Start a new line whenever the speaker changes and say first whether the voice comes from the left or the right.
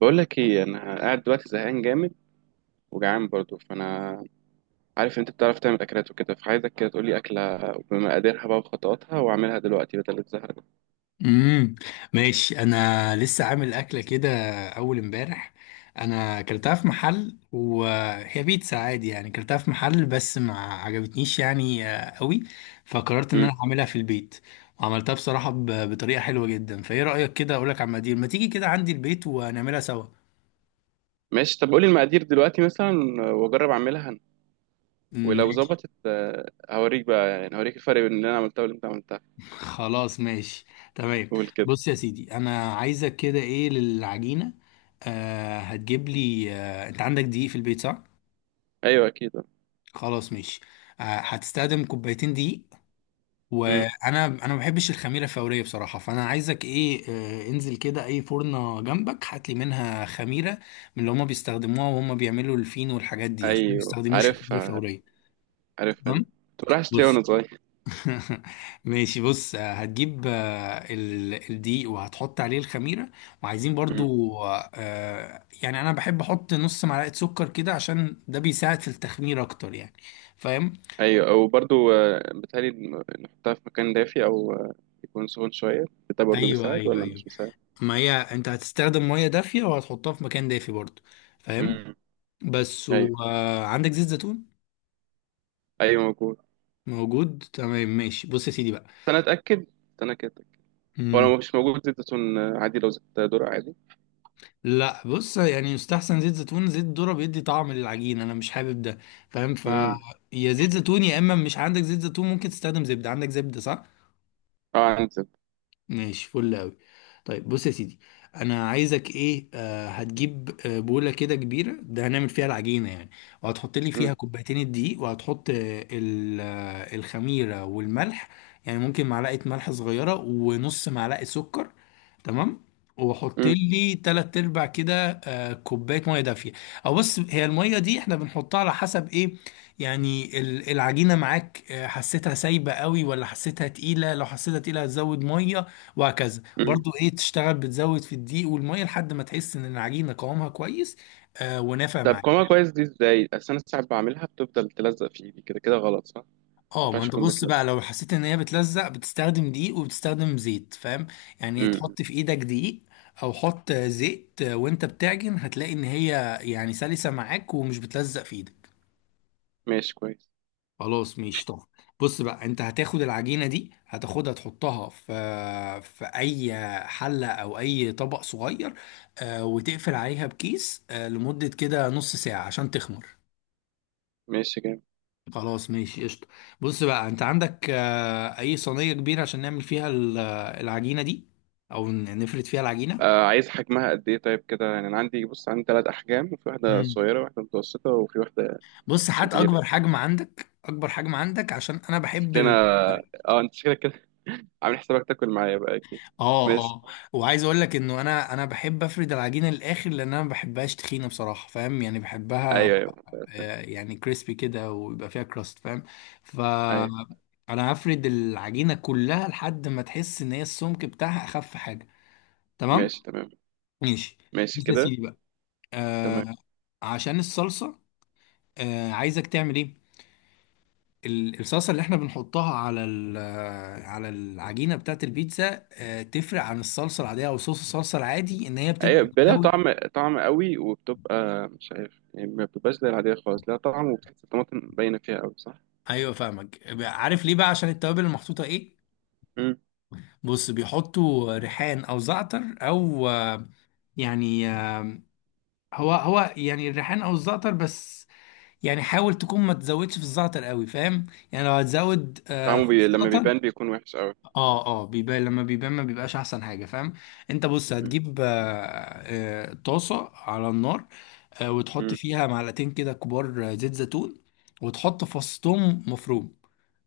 right: بقول لك ايه، انا قاعد دلوقتي زهقان جامد، وجعان برضو، فانا عارف إن انت بتعرف تعمل اكلات وكده، فعايزك كده تقول لي اكله بمقاديرها بقى وخطواتها، واعملها دلوقتي بدل الزهق ده.
left: امم ماشي، انا لسه عامل اكله كده، اول امبارح. انا اكلتها في محل وهي بيتزا عادي، يعني اكلتها في محل بس ما عجبتنيش يعني قوي. فقررت ان
right: امم،
left: انا اعملها في البيت، وعملتها بصراحه بطريقه حلوه جدا. فايه رايك كده؟ اقول لك على المقادير، ما تيجي كده عندي البيت ونعملها سوا.
right: ماشي. طب قولي المقادير دلوقتي مثلا، واجرب اعملها أنا. ولو
left: ماشي،
right: ظبطت هوريك بقى، يعني هوريك الفرق بين اللي انا عملتها واللي انت عملتها.
left: خلاص ماشي، تمام.
right: قول كده.
left: بص يا سيدي، انا عايزك كده ايه للعجينه؟ هتجيب لي، انت عندك دقيق في البيت، صح؟
right: ايوه اكيد.
left: خلاص ماشي. هتستخدم كوبايتين دقيق.
right: امم.
left: وانا ما بحبش الخميره الفوريه بصراحه، فانا عايزك ايه؟ انزل كده اي فرنه جنبك، هات لي منها خميره من اللي هما بيستخدموها وهم بيعملوا الفينو والحاجات دي، عشان ما
right: ايوه
left: يستخدموش الخميره
right: عارفها.
left: الفوريه.
right: عارفها دي.
left: تمام.
right: كنت بروح اشتريها
left: بص.
right: وانا صغير.
left: ماشي، بص، هتجيب الدقيق وهتحط عليه الخميره. وعايزين برضو، يعني انا بحب احط نص معلقه سكر كده، عشان ده بيساعد في التخمير اكتر يعني. فاهم؟
right: ايوه، وبرضو بتهيألي نحطها في مكان دافي او يكون سخن شويه. ده برضو
left: ايوه،
right: بيساعد
left: ايوه،
right: ولا
left: ايوه.
right: مش بيساعد؟
left: ما هي انت هتستخدم ميه دافيه وهتحطها في مكان دافي برضو. فاهم؟
right: امم.
left: بس.
right: ايوه،
left: وعندك زيت زيتون؟
right: ايوه موجود بس.
left: موجود، تمام ماشي، بص يا سيدي بقى.
right: انا اتاكد. انا كده أتأكد. هو
left: مم.
right: لو مش موجود زيت زيتون عادي، لو زيت ذرة عادي.
left: لا، بص يعني يستحسن زيت زيتون، زيت ذرة بيدي طعم للعجين، انا مش حابب ده. فاهم؟
right: امم.
left: يا زيت زيتون يا اما مش عندك زيت زيتون ممكن تستخدم زبده. عندك زبده، صح؟
right: اه عندي زيت.
left: ماشي، فل أوي. طيب بص يا سيدي، انا عايزك ايه، هتجيب بوله كده كبيره، ده هنعمل فيها العجينه يعني. وهتحط لي فيها
right: امم
left: كوبايتين الدقيق، وهتحط الخميره والملح، يعني ممكن معلقه ملح صغيره، ونص معلقه سكر. تمام. وحط
right: امم
left: لي تلات ارباع كده كوبايه ميه دافيه. او بص، هي الميه دي احنا بنحطها على حسب ايه؟ يعني العجينه معاك، حسيتها سايبه قوي ولا حسيتها تقيله؟ لو حسيتها تقيله هتزود ميه، وهكذا.
right: أمم.
left: برضو ايه، تشتغل بتزود في الدقيق والميه لحد ما تحس ان العجينه قوامها كويس. ونافع
right: طب
left: معاك؟
right: قوامها كويس دي ازاي؟ اصل انا ساعات بعملها بتفضل تلزق في ايدي كده كده، غلط صح؟ ما
left: اه، ما
right: ينفعش
left: انت
right: تكون
left: بص بقى،
right: بتلزق.
left: لو حسيت ان هي بتلزق بتستخدم دقيق وبتستخدم زيت. فاهم؟ يعني
right: امم.
left: تحط في ايدك دقيق، او حط زيت وانت بتعجن، هتلاقي ان هي يعني سلسة معاك ومش بتلزق في ايدك.
right: ماشي كويس.
left: خلاص ماشي، طب بص بقى، انت هتاخد العجينة دي هتاخدها تحطها في اي حلة او اي طبق صغير، وتقفل عليها بكيس لمدة كده نص ساعة عشان تخمر.
right: ماشي جامد.
left: خلاص ماشي، قشطة. بص بقى، انت عندك اي صينية كبيرة عشان نعمل فيها العجينة دي، او نفرد فيها العجينة.
right: عايز حجمها قد ايه طيب؟ كده يعني انا عندي، بص عندي ثلاث احجام، وفي واحده
left: مم.
right: صغيره وواحده متوسطه وفي واحده
left: بص، هات
right: كبيرة.
left: اكبر حجم عندك، اكبر حجم عندك، عشان انا بحب
right: شكلنا، اه انت شكلك كده عامل حسابك تاكل معايا بقى اكيد.
left: اه،
right: ماشي.
left: اه. وعايز اقول لك انه انا بحب افرد العجينة للاخر، لان انا ما بحبهاش تخينة بصراحة. فاهم يعني؟ بحبها
right: ايوه ايوه، بقى استنى.
left: يعني كريسبي كده ويبقى فيها كراست. فاهم؟ ف
right: ايوه.
left: انا هفرد العجينة كلها لحد ما تحس ان هي السمك بتاعها اخف حاجة. تمام
right: ماشي تمام.
left: ماشي،
right: ماشي
left: بص يا
right: كده.
left: سيدي بقى، آه
right: تمام.
left: عشان الصلصه، عايزك تعمل ايه؟ الصلصه اللي احنا بنحطها على على العجينه بتاعت البيتزا تفرق عن الصلصه العاديه، او صوص الصلصه العادي، ان هي بتبقى
right: ايوه، لها
left: بتساوي.
right: طعم، طعم قوي، وبتبقى مش عارف يعني، ما بتبقاش زي العادية خالص، لها طعم، وبتحس الطماطم باينة فيها قوي، صح؟
left: ايوه فاهمك، عارف ليه بقى؟ عشان التوابل المحطوطه ايه.
right: مم.
left: بص بيحطوا ريحان او زعتر او يعني هو هو، يعني الريحان او الزعتر بس. يعني حاول تكون ما تزودش في الزعتر قوي، فاهم؟ يعني لو هتزود
right: طعمه
left: في
right: لما
left: الزعتر.
right: بيبان بيكون وحش قوي.
left: اه، اه، بيبان، لما بيبان ما بيبقاش احسن حاجه. فاهم؟ انت بص،
right: مم.
left: هتجيب طاسه على النار، وتحط
right: مم.
left: فيها معلقتين كده كبار زيت زيتون، وتحط فص توم مفروم.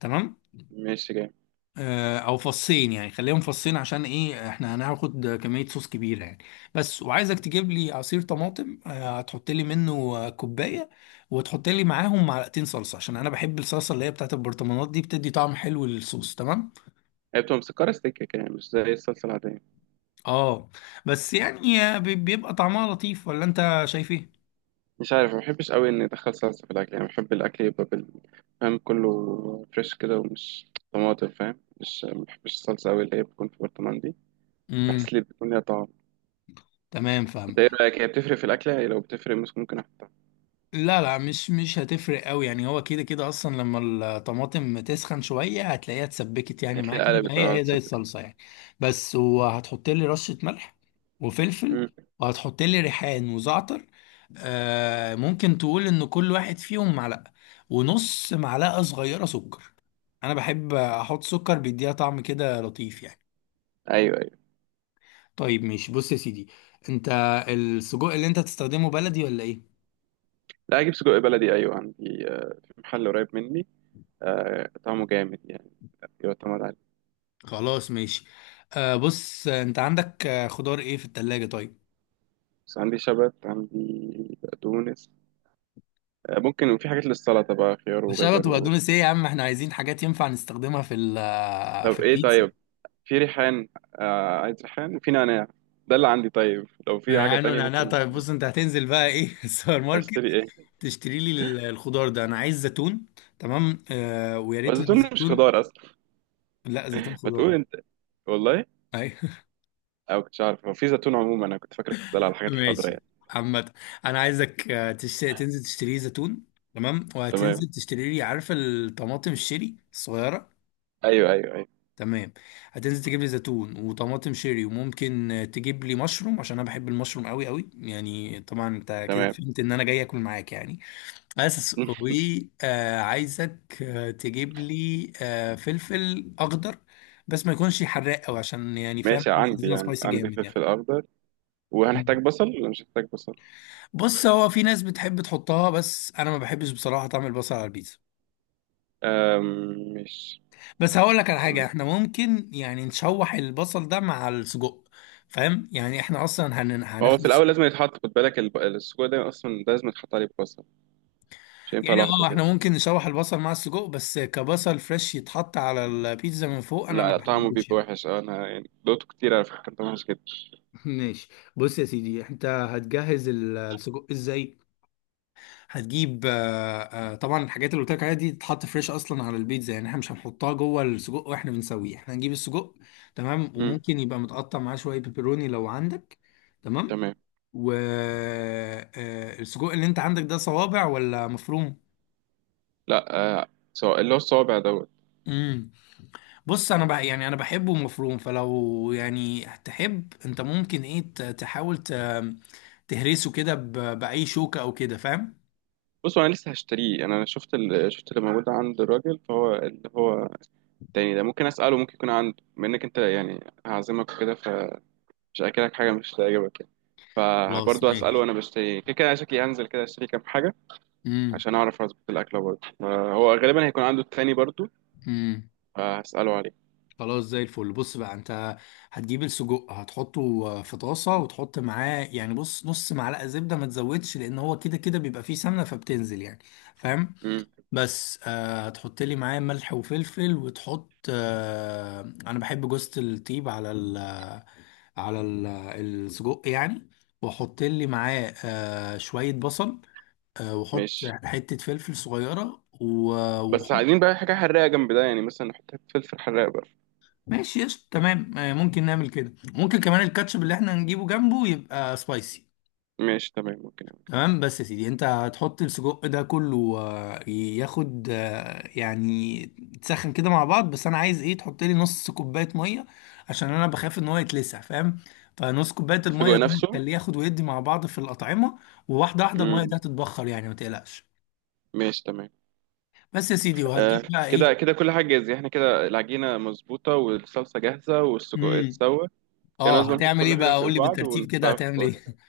left: تمام.
right: ماشي جامد.
left: او فصين، يعني خليهم فصين، عشان ايه؟ احنا هناخد كميه صوص كبيره يعني. بس، وعايزك تجيب لي عصير طماطم، هتحط لي منه كوبايه. وتحط لي معاهم معلقتين صلصه، عشان انا بحب الصلصه اللي هي بتاعت البرطمانات دي، بتدي طعم حلو للصوص. تمام.
right: هي بتبقى مسكرة سكة كده، مش زي الصلصة العادية.
left: اه، بس يعني بيبقى طعمها لطيف، ولا انت شايف ايه؟
right: مش عارف، ما بحبش قوي اني ادخل صلصه في الاكل، يعني بحب الاكل يبقى فاهم، كله فريش كده، طماطم فاهم. مش ما بحبش الصلصه قوي اللي هي بتكون في برطمان دي،
left: امم
right: بحس لي بتكون ليها طعم.
left: تمام، فاهم.
right: انت ايه رايك، هي بتفرق في الاكله؟ هي لو بتفرق مش ممكن احطها.
left: لا، لا، مش هتفرق قوي يعني، هو كده كده اصلا، لما الطماطم تسخن شويه هتلاقيها اتسبكت يعني معاك،
right: هتلاقيها
left: يبقى
right: قلبت،
left: هي
right: اه
left: هي زي
right: تصدق كده.
left: الصلصه يعني. بس، وهتحط لي رشه ملح وفلفل،
right: امم.
left: وهتحط لي ريحان وزعتر. ممكن تقول ان كل واحد فيهم معلقه، ونص معلقه صغيره سكر. انا بحب احط سكر، بيديها طعم كده لطيف يعني.
right: ايوه ايوه.
left: طيب ماشي، بص يا سيدي، انت السجق اللي انت تستخدمه بلدي ولا ايه؟
right: لا، اجيب سجق بلدي ايوه، عندي في محل قريب مني. طعمه جامد يعني، يعتمد عليه.
left: خلاص ماشي. بص، انت عندك خضار ايه في التلاجة؟ طيب.
right: بس عندي شبت، عندي بقدونس ممكن. وفي حاجات للسلطه بقى، خيار
left: شبت
right: وجزر و...
left: وبقدونس ايه يا عم، احنا عايزين حاجات ينفع نستخدمها في في
right: طب ايه
left: البيتزا.
right: طيب؟ في ريحان. آه عايز ريحان، وفي نعناع. ده اللي عندي، طيب لو في حاجة
left: ريحان
right: تانية
left: ونعناع؟
right: ممكن
left: طيب
right: اشتري.
left: بص، انت هتنزل بقى ايه السوبر ماركت،
right: اشتري ايه.
left: تشتري لي الخضار ده، انا عايز زيتون. تمام، ويا ريت لو
right: والزيتون مش
left: زيتون.
right: خضار اصلا.
left: لا، زيتون
right: ما تقول
left: خضار.
right: انت. والله. او كنتش عارف، هو في زيتون عموما، انا كنت فاكرك بتسأل على الحاجات الخضراء
left: ماشي،
right: يعني.
left: عامة انا عايزك تنزل تشتري لي زيتون. تمام،
right: تمام.
left: وهتنزل تشتري لي، عارفة الطماطم الشيري الصغيرة؟
right: ايوه ايوه ايوه.
left: تمام. هتنزل تجيب لي زيتون وطماطم شيري، وممكن تجيب لي مشروم، عشان انا بحب المشروم قوي قوي يعني، طبعا انت كده
right: تمام.
left: فهمت ان انا جاي اكل معاك يعني. بس، وعايزك تجيب لي فلفل اخضر، بس ما يكونش حراق قوي، عشان يعني فاهم،
right: ماشي،
left: مش
right: عندي
left: عايزينها
right: يعني،
left: سبايسي
right: عندي
left: جامد.
right: فلفل اخضر.
left: يعني
right: وهنحتاج بصل ولا مش هنحتاج بصل؟
left: بص، هو في ناس بتحب تحطها، بس انا ما بحبش بصراحه طعم البصل على البيتزا.
right: أم مش.
left: بس هقول لك على حاجه،
right: تمام.
left: احنا ممكن يعني نشوح البصل ده مع السجق، فاهم؟ يعني احنا اصلا
right: هو
left: هناخد
right: في الاول
left: السجق.
right: لازم يتحط، خد بالك السجق ده اصلا، ده لازم يتحط عليه بصل، مش هينفع
left: يعني
right: لوحده
left: اه، احنا
right: كده.
left: ممكن نشوح البصل مع السجق، بس كبصل فريش يتحط على البيتزا من فوق انا
right: لا
left: ما
right: لا، طعمه
left: بحبوش
right: بيبقى
left: يعني.
right: وحش. انا يعني دوقته كتير على فكره، كان طعمه وحش جدا.
left: ماشي، بص يا سيدي، انت هتجهز السجق ازاي؟ هتجيب طبعا الحاجات اللي قلت لك عليها دي تتحط فريش اصلا على البيتزا، يعني احنا مش هنحطها جوه السجق واحنا بنسويه، احنا هنجيب السجق. تمام، وممكن يبقى متقطع معاه شويه بيبروني لو عندك. تمام.
right: تمام.
left: والسجق اللي انت عندك ده صوابع ولا مفروم؟
right: لا. سواء اللي هو الصوابع دوت.
left: امم بص، انا بقى يعني انا بحبه مفروم، فلو يعني تحب انت ممكن ايه تحاول تهرسه كده باي شوكه او كده، فاهم؟
right: بص، انا لسه هشتريه. أنا شفت شفت اللي موجود عند الراجل، فهو اللي هو التاني ده ممكن اساله، ممكن يكون عنده. بما انك انت يعني هعزمك وكده، فمش هاكلك حاجه مش هتعجبك يعني.
left: خلاص
right: فبرضه اساله.
left: ماشي.
right: انا بشتري كده كده، أنا شكلي هنزل كده اشتري كام حاجه عشان اعرف اظبط الاكله برضه. هو غالبا هيكون عنده التاني برضه،
left: امم
right: فهساله عليه.
left: خلاص زي الفل. بص بقى، انت هتجيب السجق هتحطه في طاسة، وتحط معاه يعني بص نص معلقة زبدة، ما تزودش، لان هو كده كده بيبقى فيه سمنة فبتنزل يعني، فاهم؟
right: امم.
left: بس هتحط لي معاه ملح وفلفل، وتحط انا بحب جوزة الطيب على السجق يعني. واحط لي معاه شوية بصل، واحط
right: ماشي.
left: حتة فلفل صغيرة
right: بس
left: واحط.
right: عايزين بقى حاجه حراقه جنب ده، يعني مثلا نحط فلفل حراق بقى.
left: ماشي، يس تمام، ممكن نعمل كده، ممكن كمان الكاتشب اللي احنا هنجيبه جنبه يبقى سبايسي.
right: ماشي تمام ممكن.
left: تمام. بس يا سيدي، انت هتحط السجق ده كله ياخد، يعني تسخن كده مع بعض، بس انا عايز ايه، تحط لي نص كوبايه ميه، عشان انا بخاف ان هو يتلسع، فاهم؟ فنص كوبايه
right: السجق
left: الميه دي
right: نفسه.
left: هتخليه ياخد ويدي مع بعض في الاطعمه، وواحده واحده الميه
right: امم.
left: دي هتتبخر يعني ما تقلقش.
right: ماشي تمام.
left: بس يا سيدي وهتجيب
right: آه
left: بقى
right: كده
left: ايه؟
right: كده كل حاجة جاهزة. احنا كده العجينة مظبوطة، والصلصة جاهزة، والسجق
left: امم
right: اتسوى. يعني
left: اه،
right: لازم نحط
left: هتعمل ايه
right: كل حاجة
left: بقى، قول
right: فوق
left: لي
right: بعض
left: بالترتيب كده
right: ونحطها في
left: هتعمل ايه؟
right: الفرن؟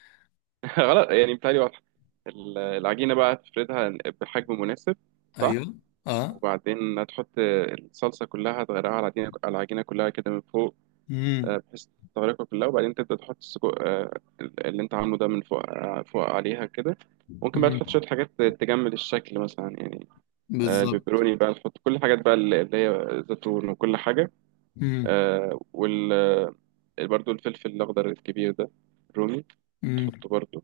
right: غلط، يعني بتهيألي واضحة. العجينة بقى تفردها بحجم مناسب، صح؟
left: ايوه، اه.
right: وبعدين هتحط الصلصة كلها، تغرقها على العجينة، على العجينة كلها كده من فوق،
left: امم
right: بحيث تغرقها كلها. وبعدين تبدأ تحط السجق اللي انت عامله ده من فوق، فوق عليها كده. ممكن بقى تحط
left: مم.
right: شوية حاجات تجمل الشكل مثلا يعني،
left: بالظبط.
right: البيبروني بقى، نحط كل الحاجات بقى اللي هي زيتون وكل حاجة.
left: مم.
right: آه، وال آه، برضو الفلفل الأخضر الكبير ده، الرومي،
left: مم.
right: تحطه برضو،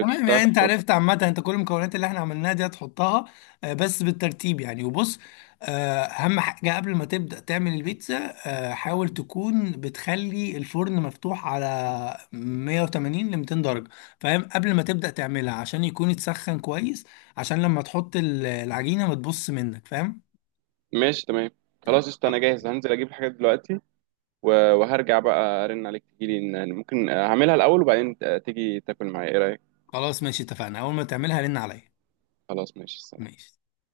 left: تمام، يعني
right: في
left: انت
right: الفرن.
left: عرفت عامة، انت كل المكونات اللي احنا عملناها دي هتحطها بس بالترتيب يعني. وبص، اهم حاجة قبل ما تبدأ تعمل البيتزا، حاول تكون بتخلي الفرن مفتوح على 180 ل 200 درجة، فاهم؟ قبل ما تبدأ تعملها عشان يكون يتسخن كويس، عشان لما تحط العجينة ما تبص منك. فاهم؟
right: ماشي تمام. خلاص قشطة، أنا جاهز. هنزل أجيب الحاجات دلوقتي وهرجع بقى أرن عليك تجيلي. ممكن هعملها الأول وبعدين تيجي تاكل معايا، إيه رأيك؟
left: خلاص ماشي، اتفقنا، اول ما تعملها رن عليا.
right: خلاص ماشي.
left: ماشي.